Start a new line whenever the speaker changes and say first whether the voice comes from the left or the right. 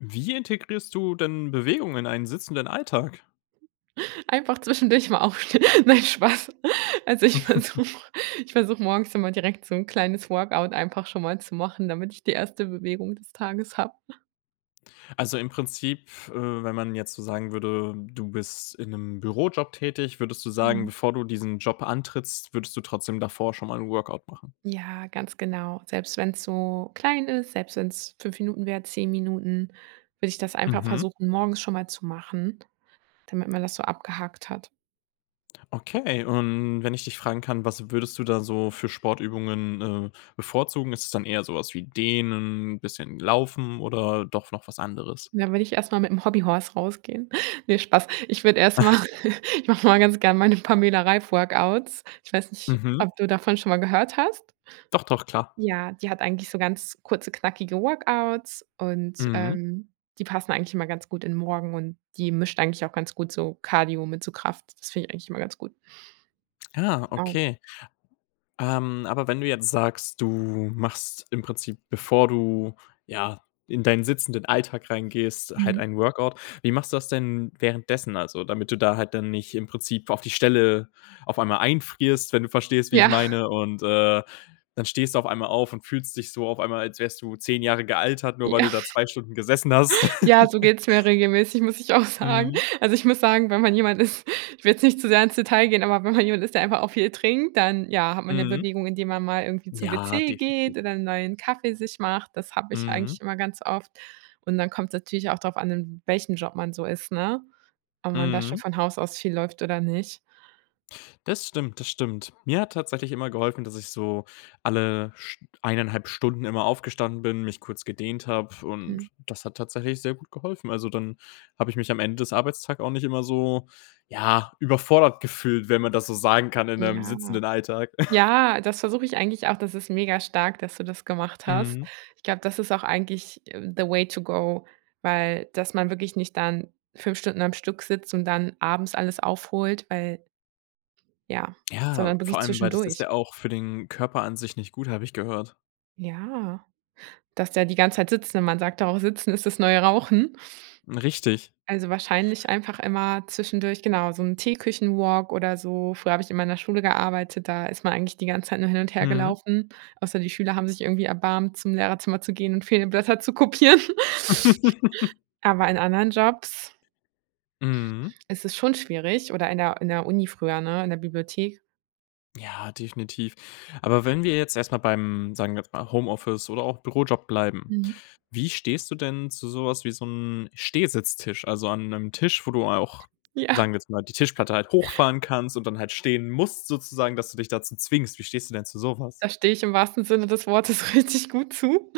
left: Wie integrierst du denn Bewegung in einen sitzenden Alltag?
right: Einfach zwischendurch mal aufstehen. Nein, Spaß. Also, ich versuche ich versuche morgens immer direkt so 'n kleines Workout einfach schon mal zu machen, damit ich die 1. Bewegung des Tages habe.
left: Also, im Prinzip, äh, wenn man jetzt so sagen würde, du bist in 'nem Bürojob tätig, würdest du sagen,
right: Mhm.
left: bevor du diesen Job antrittst, würdest du trotzdem davor schon mal 'n Workout machen?
right: Ja, ganz genau. Selbst wenn's so klein ist, selbst wenn's 5 Minuten wäre, 10 Minuten, würde ich das einfach
left: Mhm.
right: versuchen, morgens schon mal zu machen, damit man das so abgehakt hat.
left: Okay, und wenn ich dich fragen kann, was würdest du da so für Sportübungen, äh, bevorzugen? Ist das dann eher sowas wie dehnen, bisschen laufen oder doch noch was anderes?
right: Dann würde ich erstmal mit'm Hobby Horse rausgehen. Ne, Spaß. Ich würde erstmal ich mache mal ganz gerne meine Pamela-Reif-Workouts. Ich weiß nicht,
left: Mhm.
right: ob du davon schon mal gehört hast.
left: Doch, doch, klar.
right: Ja, die hat eigentlich so ganz kurze, knackige Workouts und,
left: Mhm.
right: ähm, die passen eigentlich immer ganz gut in Morgen und die mischt eigentlich auch ganz gut so Cardio mit so Kraft. Das finde ich eigentlich immer ganz gut.
left: Ah,
right: Ah.
left: okay. Ähm, aber wenn du jetzt sagst, du machst im Prinzip, bevor du, ja, in deinen sitzenden Alltag reingehst, halt
right: Mhm.
left: ein Workout, wie machst du das denn währenddessen, also, damit du da halt dann nicht, im Prinzip, auf die Stelle auf einmal einfrierst, wenn du verstehst, wie ich
right: Ja.
left: meine und, äh, dann stehst du auf einmal auf und fühlst dich so auf einmal, als wärst du 10 Jahre gealtert, nur weil
right: Ja.
left: du da 2 Stunden gesessen hast.
right: Ja, so geht's mir regelmäßig, muss ich auch sagen.
left: Mhm.
right: Also, ich muss sagen, wenn man jemand ist ich will jetzt nicht zu sehr ins Detail gehen, aber wenn man jemand ist, der einfach auch viel trinkt, dann ja, hat man ja
left: Mhm.
right: Bewegung, indem man mal irgendwie zum
left: Ja,
right: WC
left: definitiv.
right: geht oder 'n neuen Kaffee sich macht. Das habe ich
left: Mhm.
right: eigentlich immer ganz oft. Und dann kommt's natürlich auch darauf an, in welchem Job man so ist, ne? Ob man da schon
left: Mhm.
right: von Haus aus viel läuft oder nicht.
left: Das stimmt, das stimmt. Mir hat tatsächlich immer geholfen, dass ich so alle St 1 1/2 Stunden immer aufgestanden bin, mich kurz gedehnt habe und
right: Mhm.
left: das hat tatsächlich sehr gut geholfen. Also, dann habe ich mich am Ende des Arbeitstag auch nicht immer so, ja, überfordert gefühlt, wenn man das so sagen kann in 'nem
right: Ja.
left: sitzenden Alltag.
right: Ja, das versuche ich eigentlich auch, das ist mega-stark, dass du das gemacht hast.
left: Mhm.
right: Ich glaube, das ist auch eigentlich, äh, the way to go, weil dass man wirklich nicht dann 5 Stunden am Stück sitzt und dann abends alles aufholt, weil ja,
left: Ja,
right: sondern wirklich
left: vor allem weil das ist
right: zwischendurch.
left: ja auch für den Körper an sich nicht gut, habe ich gehört.
right: Ja, dass der die ganze Zeit sitzt, wenn man sagt da auch sitzen ist das neue Rauchen.
left: Hm, richtig.
right: Also, wahrscheinlich einfach immer zwischendurch, genau, so 'n Teeküchen-walk oder so. Früher habe ich immer in der Schule gearbeitet, da ist man eigentlich die ganze Zeit nur hin und her
left: Mhm.
right: gelaufen, außer die Schüler haben sich irgendwie erbarmt, zum Lehrerzimmer zu gehen und fehlende Blätter zu kopieren. Aber in anderen Jobs
left: Mhm.
right: ist es schon schwierig, oder in der in der Uni früher, ne, in der Bibliothek?
left: Ja, definitiv. Aber wenn wir jetzt erstmal beim, sagen wir jetzt mal Homeoffice oder auch Bürojob bleiben,
right: Mhm.
left: wie stehst du denn zu sowas wie so 'n Stehsitztisch? Also, an 'nem Tisch, wo du auch,
right: Ja.
left: sagen wir jetzt mal, die Tischplatte halt hochfahren kannst und dann halt stehen musst sozusagen, dass du dich dazu zwingst. Wie stehst du denn zu sowas?
right: Da stehe ich im wahrsten Sinne des Wortes richtig gut zu.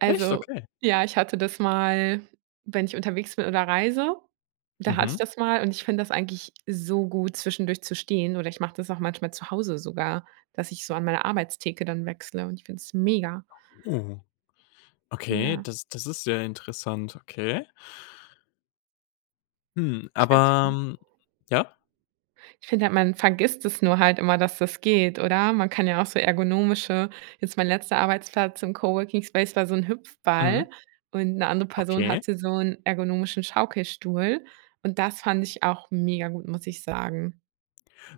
left: Echt? Okay.
right: ja, ich hatte das mal wenn ich unterwegs bin oder reise, da hatte ich
left: Mhm.
right: das mal und ich finde das eigentlich so gut zwischendurch zu stehen, oder ich mache das auch manchmal zu Hause sogar, dass ich so an meine Arbeitstheke dann wechsle und ich finde es mega.
left: Oh, okay,
right: Ja.
left: das das ist sehr interessant, okay. Hm,
right: Ich finde
left: aber,
right: halt
left: ähm ja?
right: Ich finde halt, man vergisst das nur halt immer, dass das geht, oder? Man kann ja auch so ergonomische jetzt mein letzter Arbeitsplatz im Coworking Space war so 'n
left: Mhm.
right: Hüpfball und 'ne andere Person
left: Okay.
right: hatte so 'n ergonomischen Schaukelstuhl und das fand ich auch mega gut, muss ich sagen.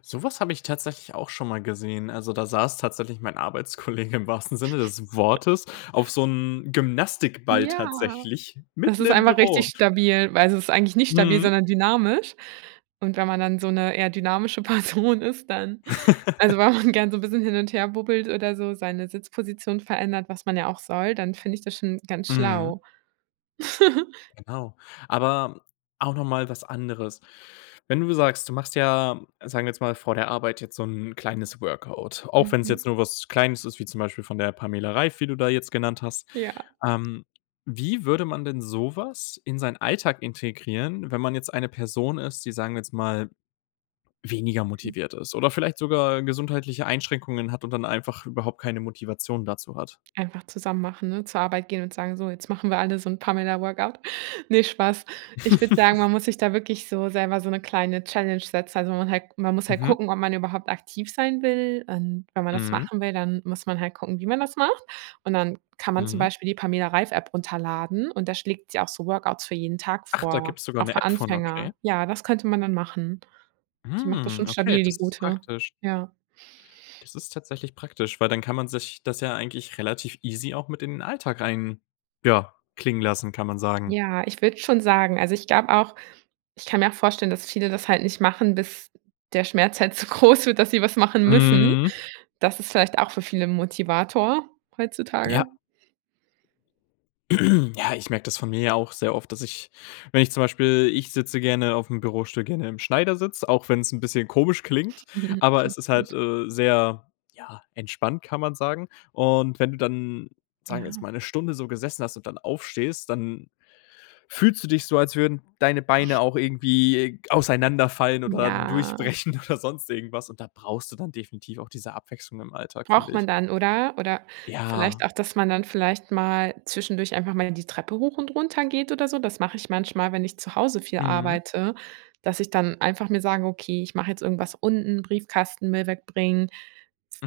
left: Sowas habe ich tatsächlich auch schon mal gesehen. Also, da saß tatsächlich mein Arbeitskollege im wahrsten Sinne des Wortes auf so 'nem Gymnastikball
right: Ja,
left: tatsächlich
right: das
left: mitten
right: ist
left: im
right: einfach
left: Büro.
right: richtig stabil, weil es ist eigentlich nicht stabil,
left: Mhm.
right: sondern dynamisch. Und wenn man dann so 'ne eher dynamische Person ist, dann also, wenn man gern so 'n bisschen hin und her bubbelt oder so, seine Sitzposition verändert, was man ja auch soll, dann finde ich das schon ganz
left: Mhm.
right: schlau.
left: Genau, aber auch nochmal was anderes. Wenn du sagst, du machst ja, sagen wir jetzt mal vor der Arbeit jetzt so 'n kleines Workout, auch wenn es jetzt
right: Mhm.
left: nur was Kleines ist, wie zum Beispiel von der Pamela Reif, wie du da jetzt genannt hast.
right: Ja.
left: Ähm, wie würde man denn sowas in seinen Alltag integrieren, wenn man jetzt eine Person ist, die sagen wir jetzt mal weniger
right: Mhm.
left: motiviert ist, oder vielleicht sogar gesundheitliche Einschränkungen hat und dann einfach überhaupt keine Motivation dazu hat?
right: Einfach zusammen machen, ne, zur Arbeit gehen und sagen: „So, jetzt machen wir alle so 'n Pamela Workout.“ Ne, Spaß. Ich würde sagen, man muss sich da wirklich so selber so 'ne kleine Challenge setzen, also, man halt man muss halt
left: Mhm.
right: gucken, ob man überhaupt aktiv sein will und wenn man das
left: Mhm.
right: machen will, dann muss man halt gucken, wie man das macht. Und dann kann man zum
left: Mhm.
right: Beispiel die Pamela Reif-App runterladen und da schlägt sie auch so Workouts für jeden Tag
left: Ach, da
right: vor,
left: gibt's sogar
right: auch
left: 'ne
right: für
left: App von, okay.
right: Anfänger. Ja, das könnte man dann machen. Die macht das schon
left: Hm, okay,
right: stabil, die
left: das ist
right: gute.
left: praktisch.
right: Ja.
left: Das ist tatsächlich praktisch, weil dann kann man sich das ja eigentlich relativ easy auch mit in den Alltag rein ja klingen lassen, kann man sagen.
right: Ja, ich würde schon sagen, also, ich glaube auch ich kann mir auch vorstellen, dass viele das halt nicht machen, bis der Schmerz halt so groß wird, dass sie was machen müssen.
left: Mhm.
right: Das ist vielleicht auch für viele 'n Motivator
left: Ja.
right: heutzutage.
left: Ja, ich merke das von mir auch sehr oft, dass ich, wenn ich zum Beispiel, ich sitze gerne auf'm Bürostuhl, gerne im Schneidersitz, auch wenn's 'n bisschen komisch klingt, aber es
right: Klingt
left: ist halt,
right: gut.
left: äh, sehr, ja, entspannt, kann man sagen. Und wenn du dann, sagen wir jetzt
right: Ja.
left: mal 'ne Stunde so gesessen hast und dann aufstehst, dann fühlst du dich so, als würden deine Beine auch irgendwie g auseinanderfallen oder
right: Ja.
left: durchbrechen oder sonst irgendwas und da brauchst du dann definitiv auch diese Abwechslung im Alltag, finde
right: Braucht
left: ich.
right: man dann, oder? Oder vielleicht
left: Ja.
right: auch dass man dann vielleicht mal zwischendurch einfach mal die Treppe hoch und runter geht oder so. Das mache ich manchmal, wenn ich zu Hause viel
left: Mhm.
right: arbeite, dass ich dann einfach mir sage: „Okay, ich mache jetzt irgendwas unten, Briefkasten, Müll wegbringen“,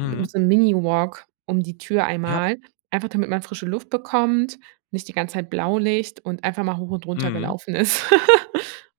right: hm, so 'n Mini-Walk um die Tür
left: Ja.
right: einmal, einfach damit man frische Luft bekommt, nicht die ganze Zeit Blaulicht und einfach mal hoch und runter
left: Mhm.
right: gelaufen ist.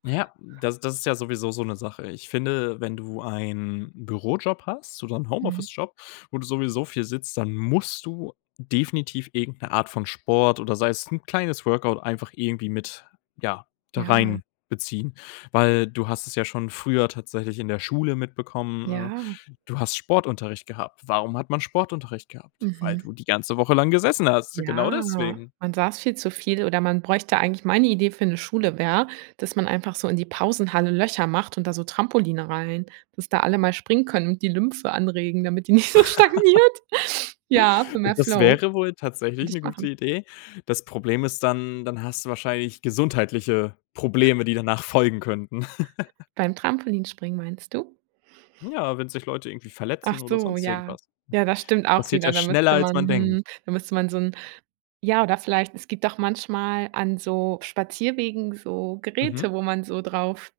left: Ja, das das ist ja sowieso so 'ne Sache. Ich finde, wenn du einen Bürojob hast oder 'n
right: Mhm.
left: Homeoffice Job, wo du sowieso viel sitzt, dann musst du definitiv irgend 'ne Art von Sport oder sei es 'n kleines Workout einfach irgendwie mit ja da
right: Ja.
left: reinbeziehen, weil du hast es ja schon früher tatsächlich in der Schule mitbekommen.
right: Ja.
left: Äh, du hast Sportunterricht gehabt. Warum hat man Sportunterricht gehabt? Weil
right: Mhm.
left: du die ganze Woche lang gesessen hast. Genau
right: Ja,
left: deswegen.
right: man saß viel zu viel, oder man bräuchte eigentlich meine Idee für 'ne Schule wäre, dass man einfach so in die Pausenhalle Löcher macht und da so Trampoline rein, dass da alle mal springen können und die Lymphe anregen, damit die nicht so stagniert. Ja, für mehr
left: Das
right: Flow
left: wäre wohl tatsächlich
right: würde
left: 'ne
right: ich
left: gute
right: machen.
left: Idee. Das Problem ist, dann, dann hast du wahrscheinlich gesundheitliche Probleme, die danach folgen könnten.
right: Beim Trampolinspringen meinst du?
left: Hm, ja, wenn sich Leute irgendwie
right: Ach
left: verletzen oder
right: so,
left: sonst
right: ja.
left: irgendwas.
right: Ja, das stimmt
left: Das
right: auch
left: passiert
right: wieder.
left: ja
right: Da
left: schneller,
right: müsste
left: als
right: man
left: man denkt.
right: mhm, da müsste man so 'n ja, oder vielleicht, es gibt auch manchmal an so Spazierwegen so
left: Mhm.
right: Geräte, wo man so drauf,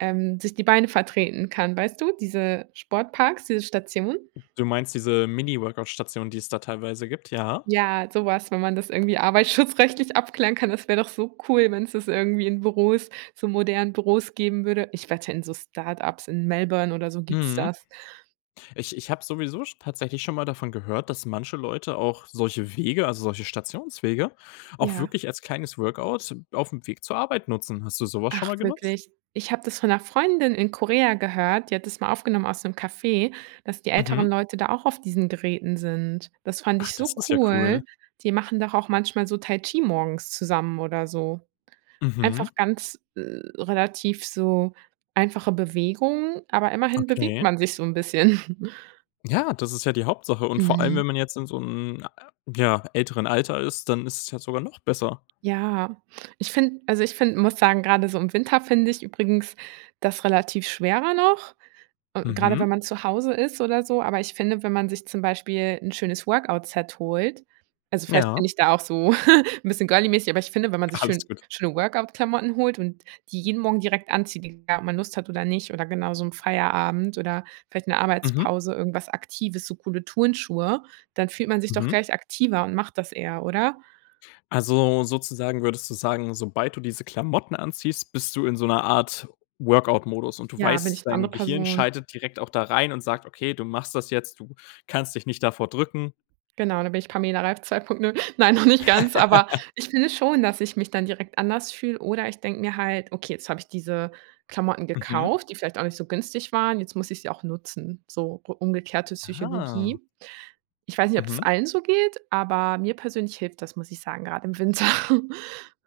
right: ähm, sich die Beine vertreten kann, weißt du, diese Sportparks, diese Station?
left: Du meinst diese Mini-Workout-Station, die es da teilweise gibt, ja?
right: Ja, sowas, wenn man das irgendwie arbeitsschutzrechtlich abklären kann, das wäre doch so cool, wenn's das irgendwie in Büros, so modernen Büros geben würde. Ich wette, in so Start-ups in Melbourne oder so gibt's
left: Mhm.
right: das.
left: Ich ich habe sowieso sch tatsächlich schon mal davon gehört, dass manche Leute auch solche Wege, also, solche Stationswege auch
right: Ja.
left: wirklich als kleines Workout auf'm Weg zur Arbeit nutzen. Hast du sowas schon
right: Ach,
left: mal genutzt?
right: wirklich? Ich habe das von 'ner Freundin in Korea gehört. Die hat das mal aufgenommen aus 'nem Café, dass die
left: Mhm.
right: älteren Leute da auch auf diesen Geräten sind. Das fand
left: Ach,
right: ich
left: das
right: so
left: ist ja cool.
right: cool. Die machen doch auch manchmal so Tai Chi morgens zusammen, oder so einfach
left: Mhm.
right: ganz, äh, relativ so einfache Bewegung. Aber immerhin bewegt
left: Okay.
right: man sich so 'n bisschen.
left: Ja, das ist ja die Hauptsache. Und vor allem,
right: Mhm.
left: wenn man jetzt in so 'n, ja, älteren Alter ist, dann ist es ja sogar noch besser.
right: Ja, ich finde also, ich finde muss sagen, grade so im Winter finde ich übrigens das relativ schwerer noch, äh, grade,
left: Mhm.
right: wenn man zu Hause ist oder so. Aber ich finde, wenn man sich zum Beispiel 'n schönes Workout-Set holt. Also, vielleicht bin
left: Ja.
right: ich da auch so 'n bisschen girly-mäßig, aber ich finde, wenn man sich
left: Alles
right: schön
left: gut.
right: schöne Workout-Klamotten holt und die jeden Morgen direkt anzieht, egal ob man Lust hat oder nicht, oder genau so im Feierabend oder vielleicht 'ne
left: Mhm.
right: Arbeitspause, irgendwas Aktives, so coole Turnschuhe, dann fühlt man sich doch
left: Mhm.
right: gleich aktiver und macht das eher, oder?
left: Also, sozusagen würdest du sagen, sobald du diese Klamotten anziehst, bist du in so einer Art Workout-Modus und du
right: Ja, bin
left: weißt,
right: ich 'ne
left: dein
right: andere
left: Gehirn
right: Person.
left: schaltet direkt auch da rein und sagt: „Okay, du machst das jetzt, du kannst dich nicht davor drücken.“
right: Genau, da bin ich Pamela Reif 2.0. Nein, noch nicht ganz, aber ich finde schon, dass ich mich dann direkt anders fühle, oder ich denke mir halt: „Okay, jetzt habe ich diese Klamotten
left: Mhm.
right: gekauft, die vielleicht auch nicht so günstig waren, jetzt muss ich sie auch nutzen“, so u umgekehrte
left: Ah.
right: Psychologie. Ich weiß nicht, ob das
left: Mhm.
right: allen so geht, aber mir persönlich hilft das, muss ich sagen, grad im Winter.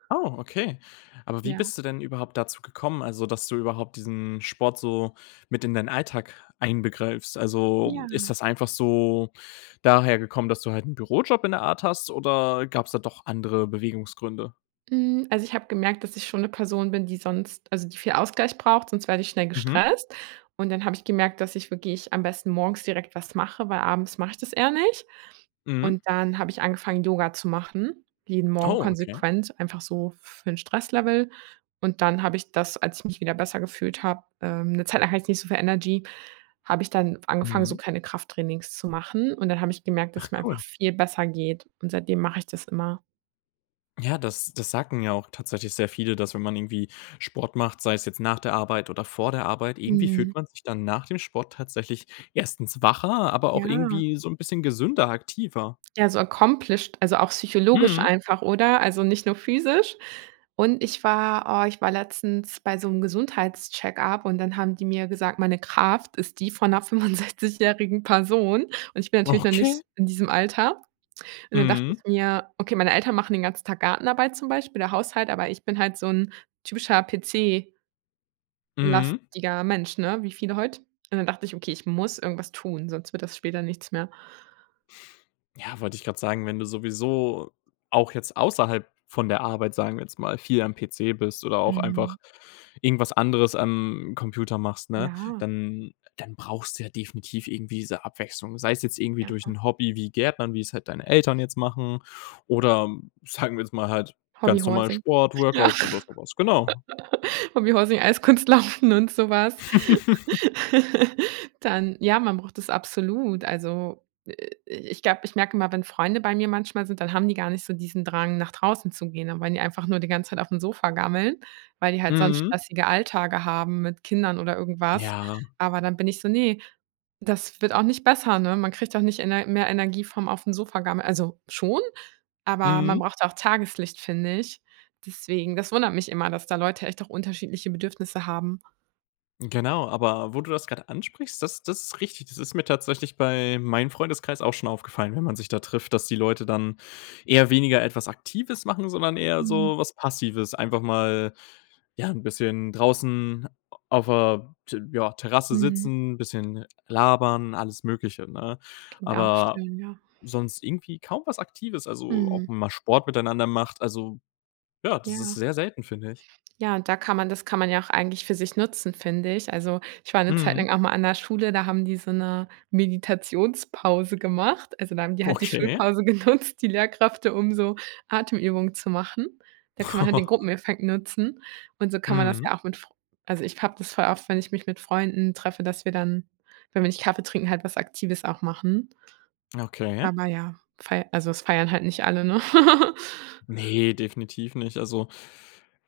left: Oh, okay. Aber wie
right: Ja.
left: bist du denn überhaupt dazu gekommen? Also, dass du überhaupt diesen Sport so mit in deinen Alltag einbegreifst. Also, ist
right: Ja.
left: das einfach so daher gekommen, dass du halt 'n Bürojob in der Art hast, oder gab es da doch andere Bewegungsgründe?
right: Hm, also, ich habe gemerkt, dass ich schon 'ne Person bin, die sonst also, die viel Ausgleich braucht, sonst werde ich schnell
left: Mhm.
right: gestresst. Und dann habe ich gemerkt, dass ich wirklich am besten morgens direkt was mache, weil abends mache ich das eher nicht.
left: Mhm.
right: Und dann habe ich angefangen, Yoga zu machen, jeden Morgen
left: Oh, okay.
right: konsequent, einfach so für 'n Stresslevel und dann habe ich das, als ich mich wieder besser gefühlt habe ähm, 'ne Zeit lang hatte ich nicht so viel Energy habe ich dann angefangen, so
left: Mhm.
right: kleine Krafttrainings zu machen und dann habe ich gemerkt, dass es
left: Ach,
right: mir einfach
left: cool.
right: viel besser geht und seitdem mache ich das immer.
left: Ja, das das sagen ja auch tatsächlich sehr viele, dass wenn man irgendwie Sport macht, sei es jetzt nach der Arbeit oder vor der Arbeit, irgendwie fühlt
right: Mhm.
left: man sich dann nach dem Sport tatsächlich 1. wacher, aber auch
right: Ja.
left: irgendwie so 'n bisschen gesünder, aktiver.
right: Ja, so accomplished, also, auch psychologisch
left: Mhm.
right: einfach, oder? Also, nicht nur physisch. Und ich war oh, ich war letztens bei so 'nem Gesundheits-Check-up und dann haben die mir gesagt: „Meine Kraft ist die von 'ner fünfundsechzigjährigen Person.“ Und ich bin natürlich noch nicht
left: Okay.
right: in diesem Alter. Und dann dachte ich
left: Mhm.
right: mir: „Okay“ meine Eltern machen den ganzen Tag Gartenarbeit zum Beispiel oder Haushalt, aber ich bin halt so 'n typischer PC
left: Mhm.
right: lastiger Mensch, ne, wie viele heute. Und dann dachte ich: „Okay, ich muss irgendwas tun, sonst wird das später nichts mehr.“
left: Ja, wollte ich grad sagen, wenn du sowieso auch jetzt außerhalb von der Arbeit, sagen wir jetzt mal viel am PC bist oder auch einfach
right: Mhm.
left: irgendwas anderes am Computer machst, ne,
right: Ja.
left: dann dann brauchst du ja definitiv irgendwie diese Abwechslung. Sei es jetzt irgendwie durch
right: Ja.
left: 'n Hobby wie Gärtnern, wie es halt deine Eltern jetzt machen oder sagen wir jetzt mal halt
right: Hobby
left: ganz normal
right: Horsing.
left: Sport,
right: Ja,
left: Workouts oder sowas, genau.
right: Hobby Horsing, Eiskunstlaufen und sowas. Dann ja, man braucht das absolut. Also, äh, äh, ich glaube, ich merke immer, wenn Freunde bei mir manchmal sind, dann haben die gar nicht so diesen Drang nach draußen zu gehen, dann wollen die einfach nur die ganze Zeit auf'm Sofa gammeln, weil die halt sonst
left: Mhm.
right: stressige Alltage haben mit Kindern oder irgendwas.
left: Ja.
right: Aber dann bin ich so: „Ne, das wird auch nicht besser, ne?“ Man kriegt doch nicht Ener mehr Energie vom auf'm Sofa gammeln. Also, schon, aber man
left: Mhm.
right: braucht auch Tageslicht, finde ich. Deswegen das wundert mich immer, dass da Leute echt auch unterschiedliche Bedürfnisse haben.
left: Genau. Aber wo du das gerade ansprichst, das das ist richtig. Das ist mir tatsächlich bei meinem Freundeskreis auch schon aufgefallen, wenn man sich da trifft, dass die Leute dann eher weniger etwas Aktives machen, sondern eher
right: Mhm.
left: so was Passives. Einfach mal, ja, 'n bisschen draußen auf der T ja, Terrasse
right: Mhm.
left: sitzen, bisschen labern, alles Mögliche, ne?
right: Klingt auch
left: Aber
right: schön, ja.
left: sonst irgendwie kaum was Aktives. Also
right: Mhm.
left: ob man mal Sport miteinander macht. Also ja, das ist
right: Ja.
left: sehr selten, finde ich.
right: Ja, da kann man das kann man ja auch eigentlich für sich nutzen, finde ich. Also, ich war 'ne Zeit
left: Mhm.
right: lang auch mal an 'ner Schule, da haben die so 'ne Meditationspause gemacht, also da haben die halt die
left: Okay.
right: Schulpause genutzt, die Lehrkräfte, um so Atemübungen zu machen. Da kann man halt den Gruppeneffekt nutzen und so kann man das
left: Mhm.
right: ja auch mit fr also ich habe das voll oft, wenn ich mich mit Freunden treffe, dass wir dann, wenn wir nicht Kaffee trinken, halt was Aktives auch machen.
left: Okay.
right: Aber ja, fei also es feiern halt nicht alle, ne?
left: Ne, definitiv nicht. Also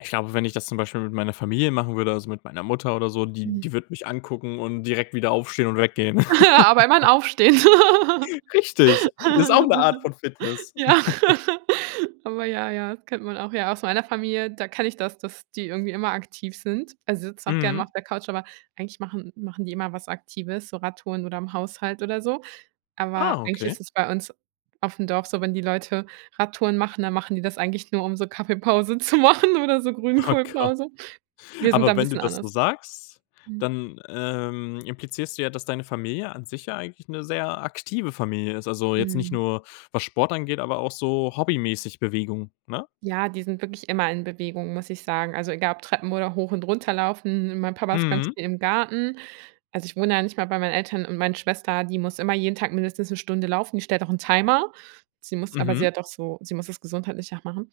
left: ich glaube, wenn ich das zum Beispiel mit meiner Familie machen würde, also mit meiner Mutter oder so, die
right: Hm.
left: die würde mich angucken und direkt wieder aufstehen und weggehen.
right: Aber immerhin Aufstehen.
left: Richtig, ist auch 'ne Art von Fitness.
right: Ja. Aber ja, ja, das kennt man auch, ja, aus meiner Familie, da kenne ich das, dass die irgendwie immer aktiv sind, also sitzen auch gerne mal
left: Mhm.
right: auf der Couch, aber eigentlich machen machen die immer was Aktives, so Radtouren oder im Haushalt oder so. Aber
left: Ah,
right: eigentlich ist
left: okay.
right: es bei uns aufm Dorf so, wenn die Leute Radtouren machen, dann machen die das eigentlich nur um so Kaffeepause zu machen oder so
left: Oh Gott.
right: Grünkohlpause. Wir sind da
left: Aber
right: 'n
left: wenn du
right: bisschen
left: das so
right: anders.
left: sagst,
right: Mhm.
left: dann, ähm, implizierst du ja, dass deine Familie an sich ja eigentlich 'ne sehr aktive Familie ist. Also jetzt nicht
right: Mhm.
left: nur, was Sport angeht, aber auch so hobbymäßig Bewegung, ne?
right: Ja, die sind wirklich immer in Bewegung, muss ich sagen. Also egal ob Treppen oder hoch und runterlaufen, mein Papa ist ganz
left: Mhm.
right: viel im Garten. Also ich wohne ja nicht mehr bei meinen Eltern und meine Schwester, die muss immer jeden Tag mindestens 'ne Stunde laufen, die stellt auch 'n Timer, sie muss aber sie
left: Mhm.
right: hat auch so sie muss das gesundheitlich auch machen.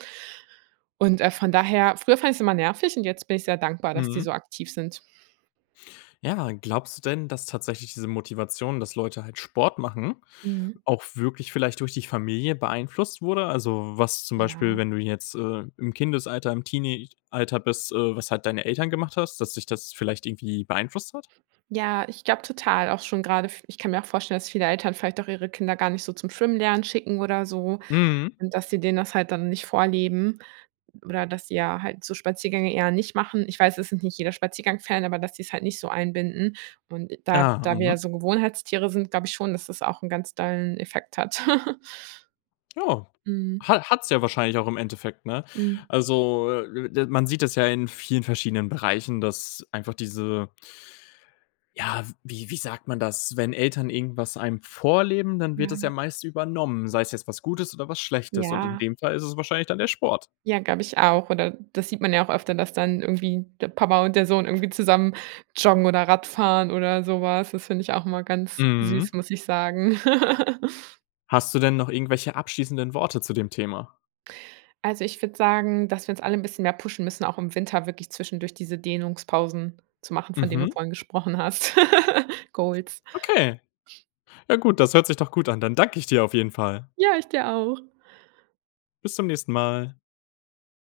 right: Und, äh, von daher, früher fand ich's immer nervig und jetzt bin ich sehr dankbar, dass die
left: Mhm.
right: so aktiv sind.
left: Ja. Glaubst du denn, dass tatsächlich diese Motivation, dass Leute halt Sport machen,
right: Mhm.
left: auch wirklich vielleicht durch die Familie beeinflusst wurde? Also, was zum Beispiel,
right: Ja.
left: wenn du jetzt, äh, im Kindesalter, im Teenie-Alter bist, äh, was halt deine Eltern gemacht hast, dass dich das vielleicht irgendwie beeinflusst hat?
right: Ja, ich glaube total auch schon grade f ich kann mir auch vorstellen, dass viele Eltern vielleicht auch ihre Kinder gar nicht so zum Schwimmen lernen schicken oder so
left: Mhm.
right: und dass sie denen das halt dann nicht vorleben oder dass sie ja halt so Spaziergänge eher nicht machen. Ich weiß, es sind nicht jeder Spaziergang-Fan, aber dass sie es halt nicht so einbinden. Und da
left: Ah,
right: da wir ja
left: mhm.
right: so Gewohnheitstiere sind, glaube ich schon, dass das auch 'n ganz dollen Effekt hat.
left: Oh,
right: Mhm.
left: ha hat's ja wahrscheinlich auch im Endeffekt, ne?
right: Mhm.
left: Also, äh, d man sieht das ja in vielen verschiedenen Bereichen, dass einfach diese ja, w wie wie sagt man das? Wenn Eltern irgendwas einem vorleben, dann wird das ja
right: Ja.
left: meist übernommen. Sei es jetzt was Gutes oder was Schlechtes. Und in
right: Ja.
left: dem Fall ist es wahrscheinlich dann der Sport.
right: Ja, glaube ich auch, oder das sieht man ja auch öfter, dass dann irgendwie der Papa und der Sohn irgendwie zusammen joggen oder Radfahren oder sowas. Das finde ich auch immer ganz
left: Mhm.
right: süß, muss ich sagen.
left: Hast du denn noch irgendwelche abschließenden Worte zu dem Thema?
right: Also ich würde sagen, dass wir uns alle 'n bisschen mehr pushen müssen, auch im Winter wirklich zwischendurch diese Dehnungspausen zu machen, von denen du
left: Mhm.
right: vorhin gesprochen hast. Goals.
left: Okay. Ja, gut, das hört sich doch gut an. Dann danke ich dir auf jeden Fall.
right: Ja, ich dir auch!
left: Bis zum nächsten Mal.